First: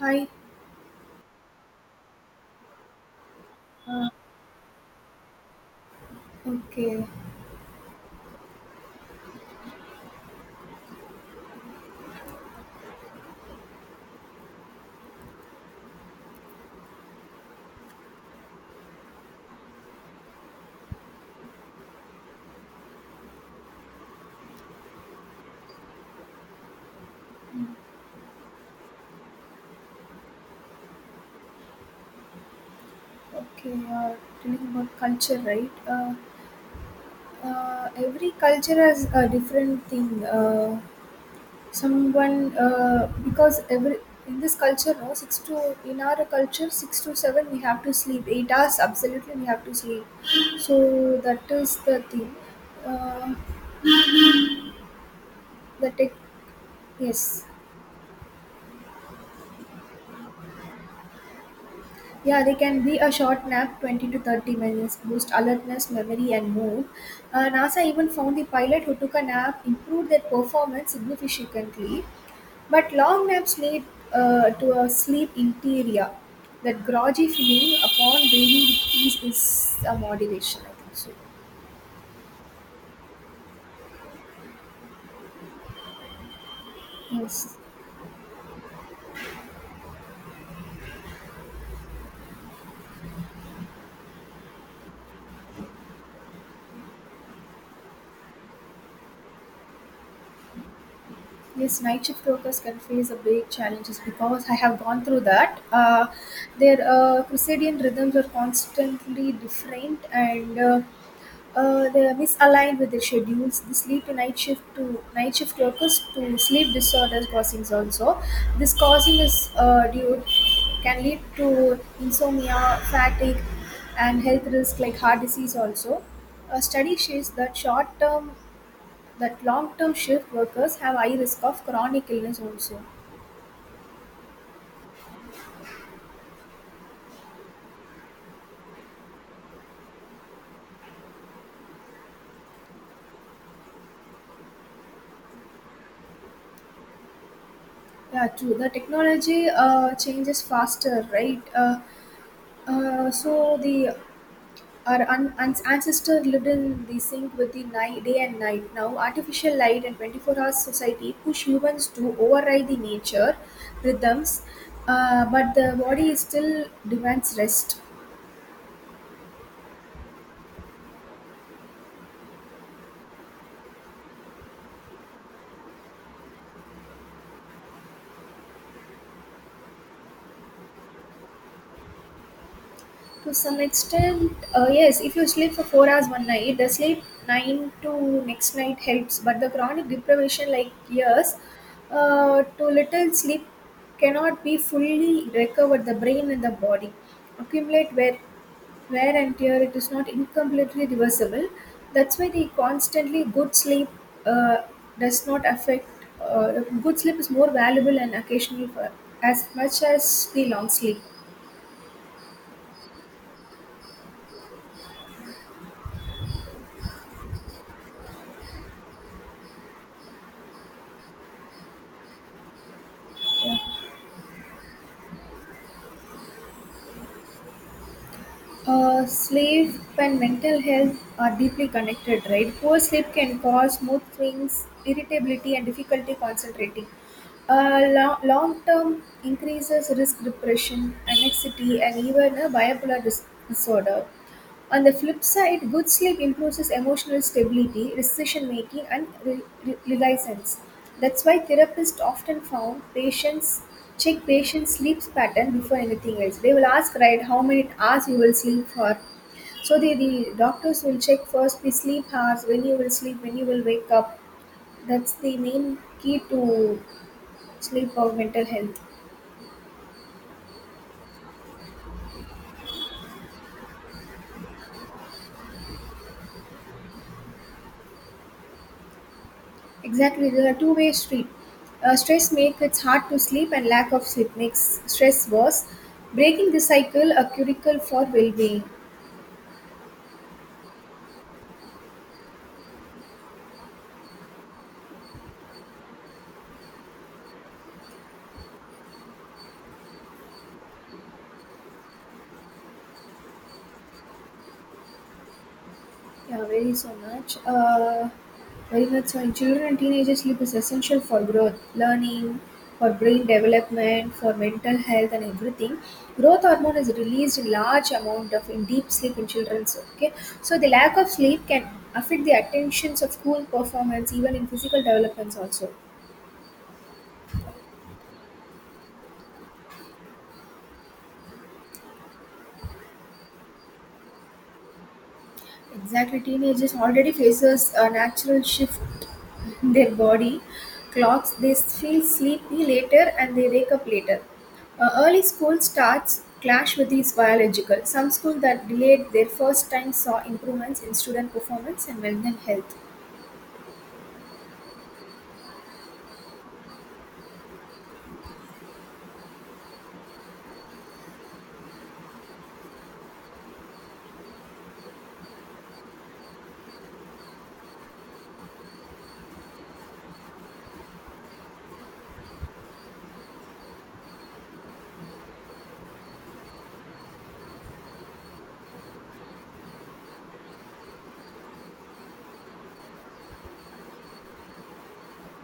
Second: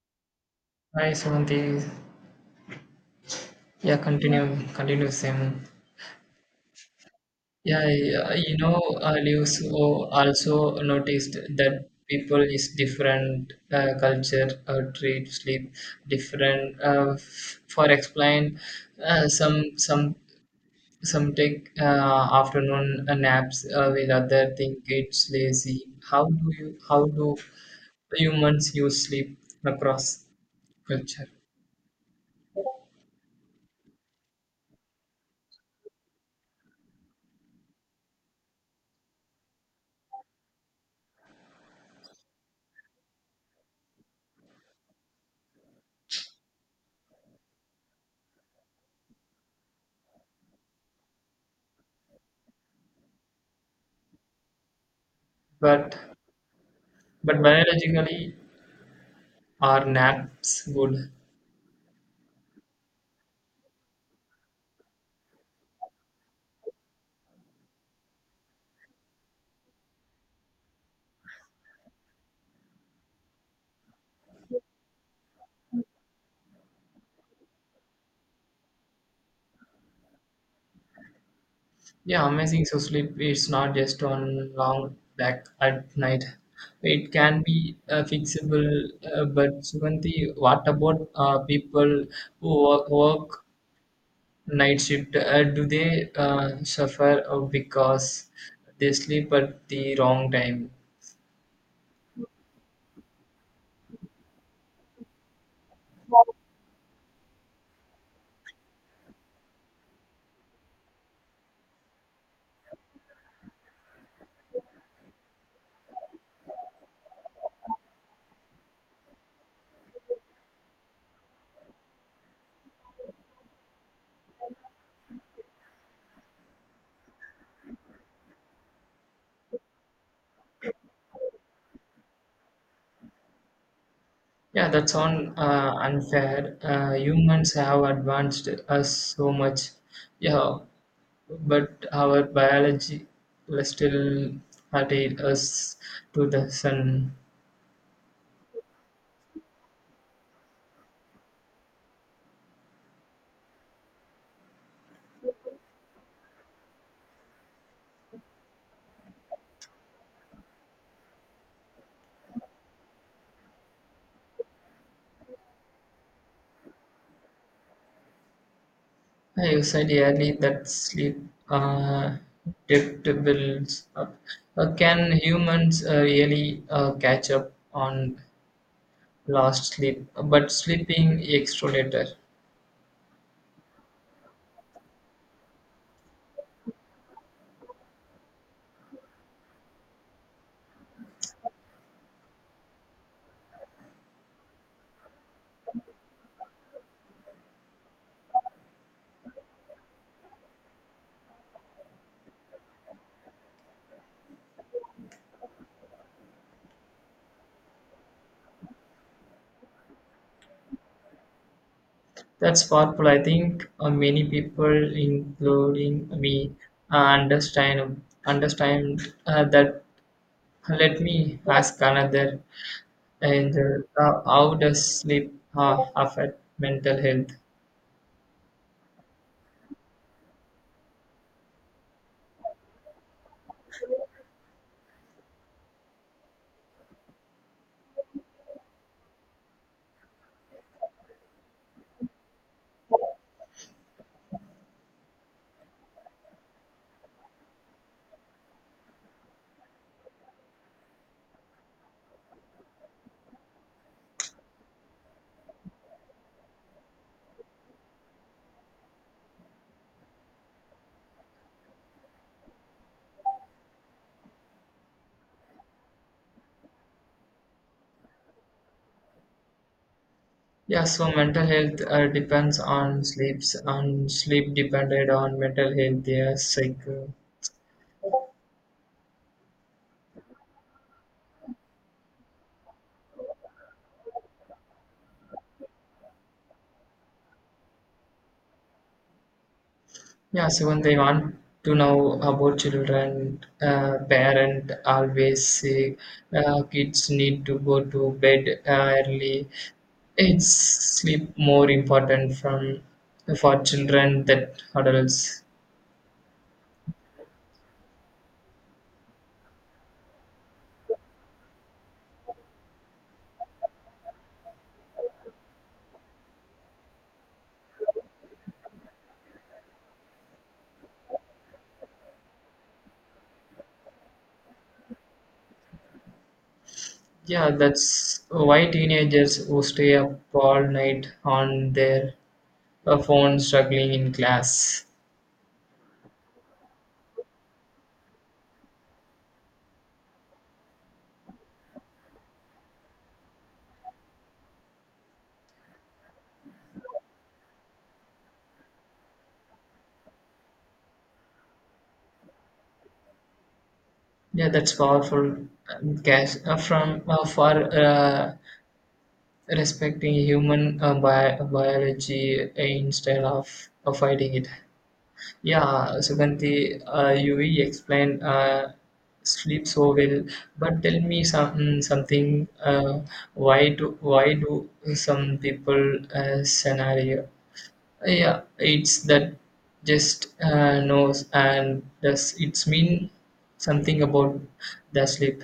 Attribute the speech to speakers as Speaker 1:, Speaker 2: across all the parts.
Speaker 1: Hi.
Speaker 2: Hi, Sumanti. Yeah,
Speaker 1: Uh,
Speaker 2: continue, continue, same.
Speaker 1: okay.
Speaker 2: Yeah, yeah, you know, I also noticed that people is different culture treat sleep different. For explain, uh, some some some take afternoon naps with other think it's lazy. How do humans use sleep across culture?
Speaker 1: Okay. Telling about culture, right? Every culture has a different thing. Someone, because every in this culture, no six to in our culture six to seven we have to sleep 8 hours. Absolutely, we have to sleep. So that is the thing. Uh, the
Speaker 2: But
Speaker 1: tech.
Speaker 2: but
Speaker 1: Yes.
Speaker 2: biologically. Are naps good?
Speaker 1: Yeah, they can be a short nap, 20 to 30 minutes, boost alertness, memory, and mood. NASA even found the pilot who took a nap improved their performance significantly, but long naps lead to a sleep interior. That groggy feeling upon breathing with ease is a motivation, I think so.
Speaker 2: Yeah, amazing. So sleep is not just on long back at night. It can
Speaker 1: Yes.
Speaker 2: be fixable. But Suganti, what about people who work night shift? Do they suffer because they sleep at the wrong time?
Speaker 1: Yes, night shift workers can face a big challenges because I have gone through that. Their circadian rhythms are constantly different, and they are misaligned with the schedules. This lead to night shift workers to sleep disorders causings also. This causing is due can lead to insomnia, fatigue, and health risk like heart disease also. A study shows that short term that long term shift workers have high risk of chronic illness also.
Speaker 2: Yeah, that's on unfair. Humans have advanced us so much. Yeah, but our biology still attracted us to the sun.
Speaker 1: Yeah, true. The technology changes faster, right? So the our ancestor lived in the sync with the night, day and night. Now, artificial light and 24 hours society push humans to override the nature rhythms, but the body still demands rest.
Speaker 2: I said earlier that sleep uh, debt builds up. Can humans really catch up on lost sleep? But sleeping extra later.
Speaker 1: To some extent, yes, if you sleep for 4 hours one night, the sleep 9 to next night helps, but the chronic deprivation, like years, to little sleep cannot be fully recovered the brain and the body accumulate wear and tear it is not incompletely reversible. That's why the constantly good sleep uh, does not affect. Uh, good sleep is more valuable and occasional for as much as the long sleep.
Speaker 2: That's powerful. I think many people, including me, uh, understand that. Let me ask another. And how does sleep affect mental health?
Speaker 1: Uh, sleep and mental health are deeply connected, right? Poor sleep can cause mood swings, irritability, and difficulty concentrating. Uh, long term increases risk depression, anxiety, and even a bipolar disorder. On the flip side, good sleep improves emotional stability, decision making, and reliance. That's why therapists often found patients check patients' sleep pattern before anything else. They will ask, right, how many hours you will sleep for. So the doctors will check first the sleep hours, when you will sleep, when you will wake up. That's the main key to sleep or mental health.
Speaker 2: Yeah, so mental health depends on sleeps, on sleep depended on mental health. Yeah, like
Speaker 1: Exactly, they're a two-way street. Stress makes it hard to sleep, and lack of sleep makes stress worse. Breaking the cycle, a curicle for well-being.
Speaker 2: yeah. So when they want to know about children, parent always say kids need to go to bed early. It's sleep more important from for children than adults.
Speaker 1: Yeah, very so much. Very much so. In children and teenagers, sleep is essential for growth, learning, for brain development, for mental health, and everything. Growth hormone is released in large amount of in deep sleep in children. Okay, so the lack of sleep can affect the attentions of school performance, even in physical developments also.
Speaker 2: Yeah, that's why teenagers who stay up all night on their phone struggling in class.
Speaker 1: Exactly, teenagers already faces a natural shift in their body clocks. They feel sleepy later and they wake up later. Early school starts clash with these biological. Some schools that delayed their first time saw improvements in student performance and mental health.
Speaker 2: Yeah, that's powerful. Gas from for respecting human biology instead of fighting it. Yeah, Suganti, you really explained sleep so well, but tell me some something. Why do some people scenario? Yeah, it's that just knows and does, it's mean something about the sleep.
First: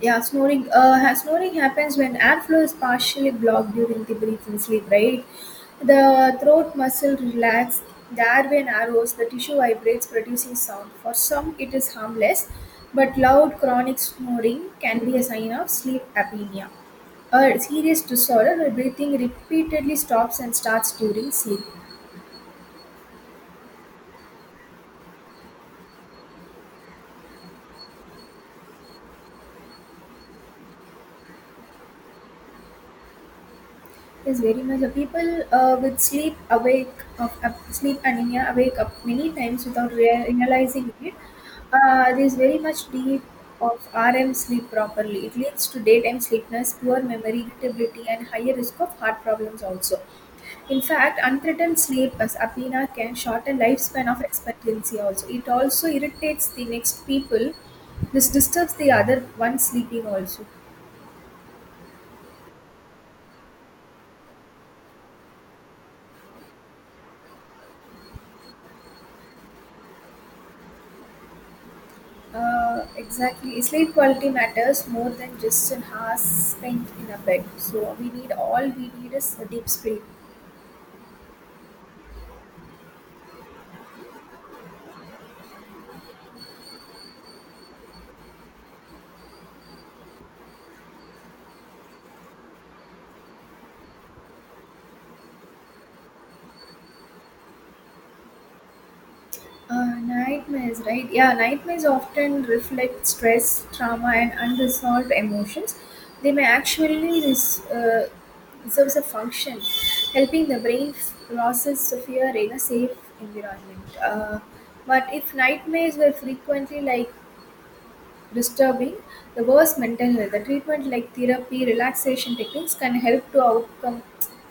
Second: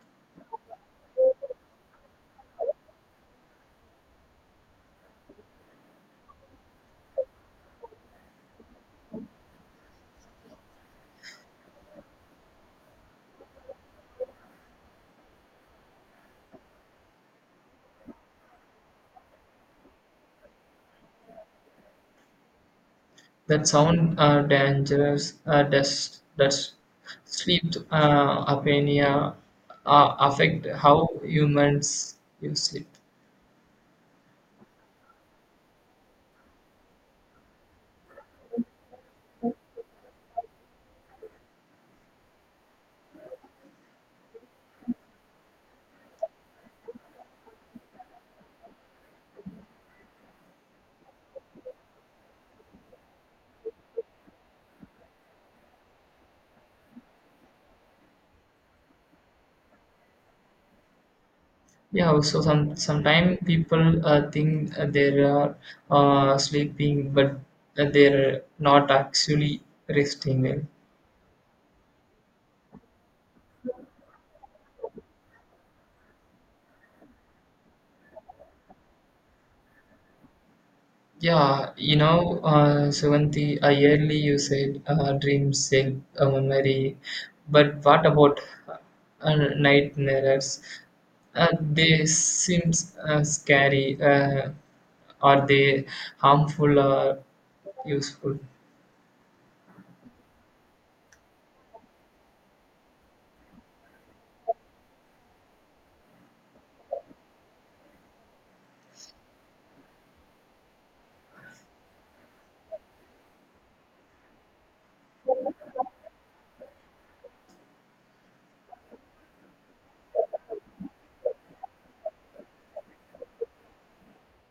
Speaker 1: Yeah, snoring. Snoring happens when airflow is partially blocked during the breathing sleep, right? The throat muscle relax, the airway narrows, the tissue vibrates, producing sound. For some, it is harmless, but loud chronic snoring can be a sign of sleep apnea, a serious disorder where breathing repeatedly stops and starts during sleep.
Speaker 2: That sound dangerous. Uh, Does sleep apnea affect how humans you sleep?
Speaker 1: Yes, very much. The people with sleep awake of sleep anemia awake up many times without realizing it. There is very much deep of RM sleep properly. It leads to daytime sleepiness, poor memory, irritability, and higher risk of heart problems also. In fact, unthreatened sleep as apnea can shorten lifespan of expectancy also. It also irritates the next people. This disturbs the other one sleeping also.
Speaker 2: Yeah, also sometimes people think they are sleeping but they're not actually resting well.
Speaker 1: Exactly. Sleep quality matters more than just an hour spent in a bed. So we need all we need is a deep sleep.
Speaker 2: Yeah, you know, Seventy, I early you said dreams save a memory, but what about nightmares? They seems scary. Are they harmful or useful?
Speaker 1: Nightmares, right? Yeah, nightmares often reflect stress, trauma, and unresolved emotions. They may actually serve a function, helping the brain process the fear in a safe environment. But if nightmares were frequently like disturbing the worse mental health. The treatment like therapy, relaxation techniques can help to outcome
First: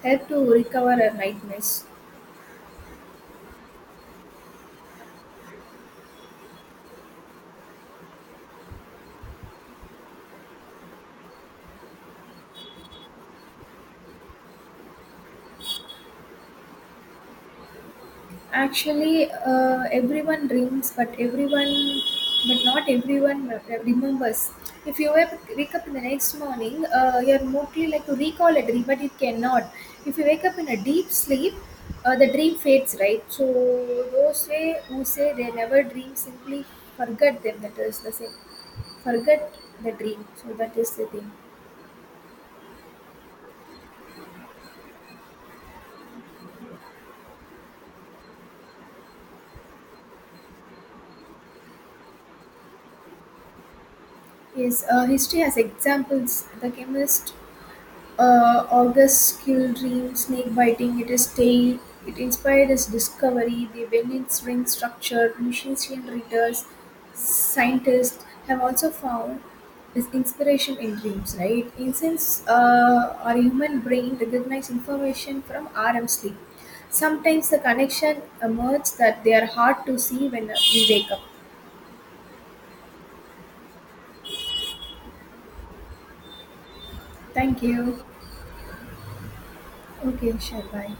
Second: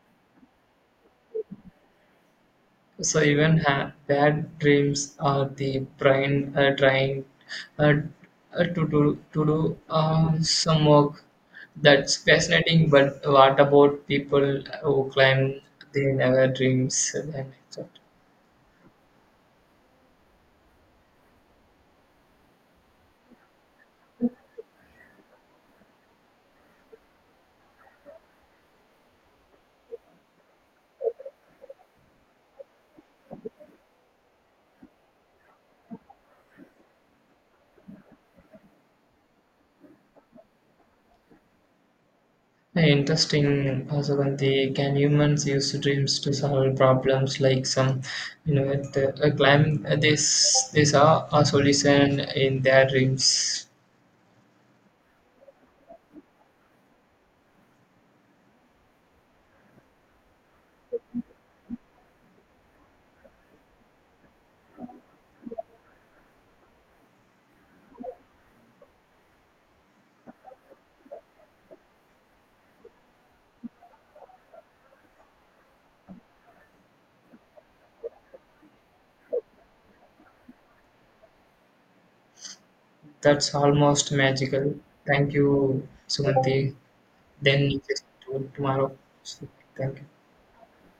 Speaker 1: help to recover our nightmares.
Speaker 2: So even bad dreams are the brain trying uh, to do some work. That's fascinating. But what about people who claim they never dreams?
Speaker 1: Actually, everyone dreams, but everyone, but not everyone remembers. If you wake up in the next morning, you're mostly like to recall a dream, but it cannot. If you wake up in a deep sleep, the dream fades, right? So those way who say they never dream simply forget them. That is the same. Forget the dream. So that is the thing.
Speaker 2: Then interesting. Suganthi, can humans use dreams to solve problems like some, you know, the, claim this are a solution in their dreams?
Speaker 1: Is history has examples. The chemist August's kill dream snake biting it is tail. It inspired his discovery. The Bennett's ring structure, Lucentian readers, scientists have also found this inspiration in dreams, right? Incense, our human brain recognize information from REM sleep. Sometimes the connection emerges that they are hard to see when we wake up.
Speaker 2: That's almost magical. Thank you, Sumanti.
Speaker 1: Thank
Speaker 2: Then
Speaker 1: you.
Speaker 2: it's to tomorrow. Thank you.
Speaker 1: Okay, sure, bye.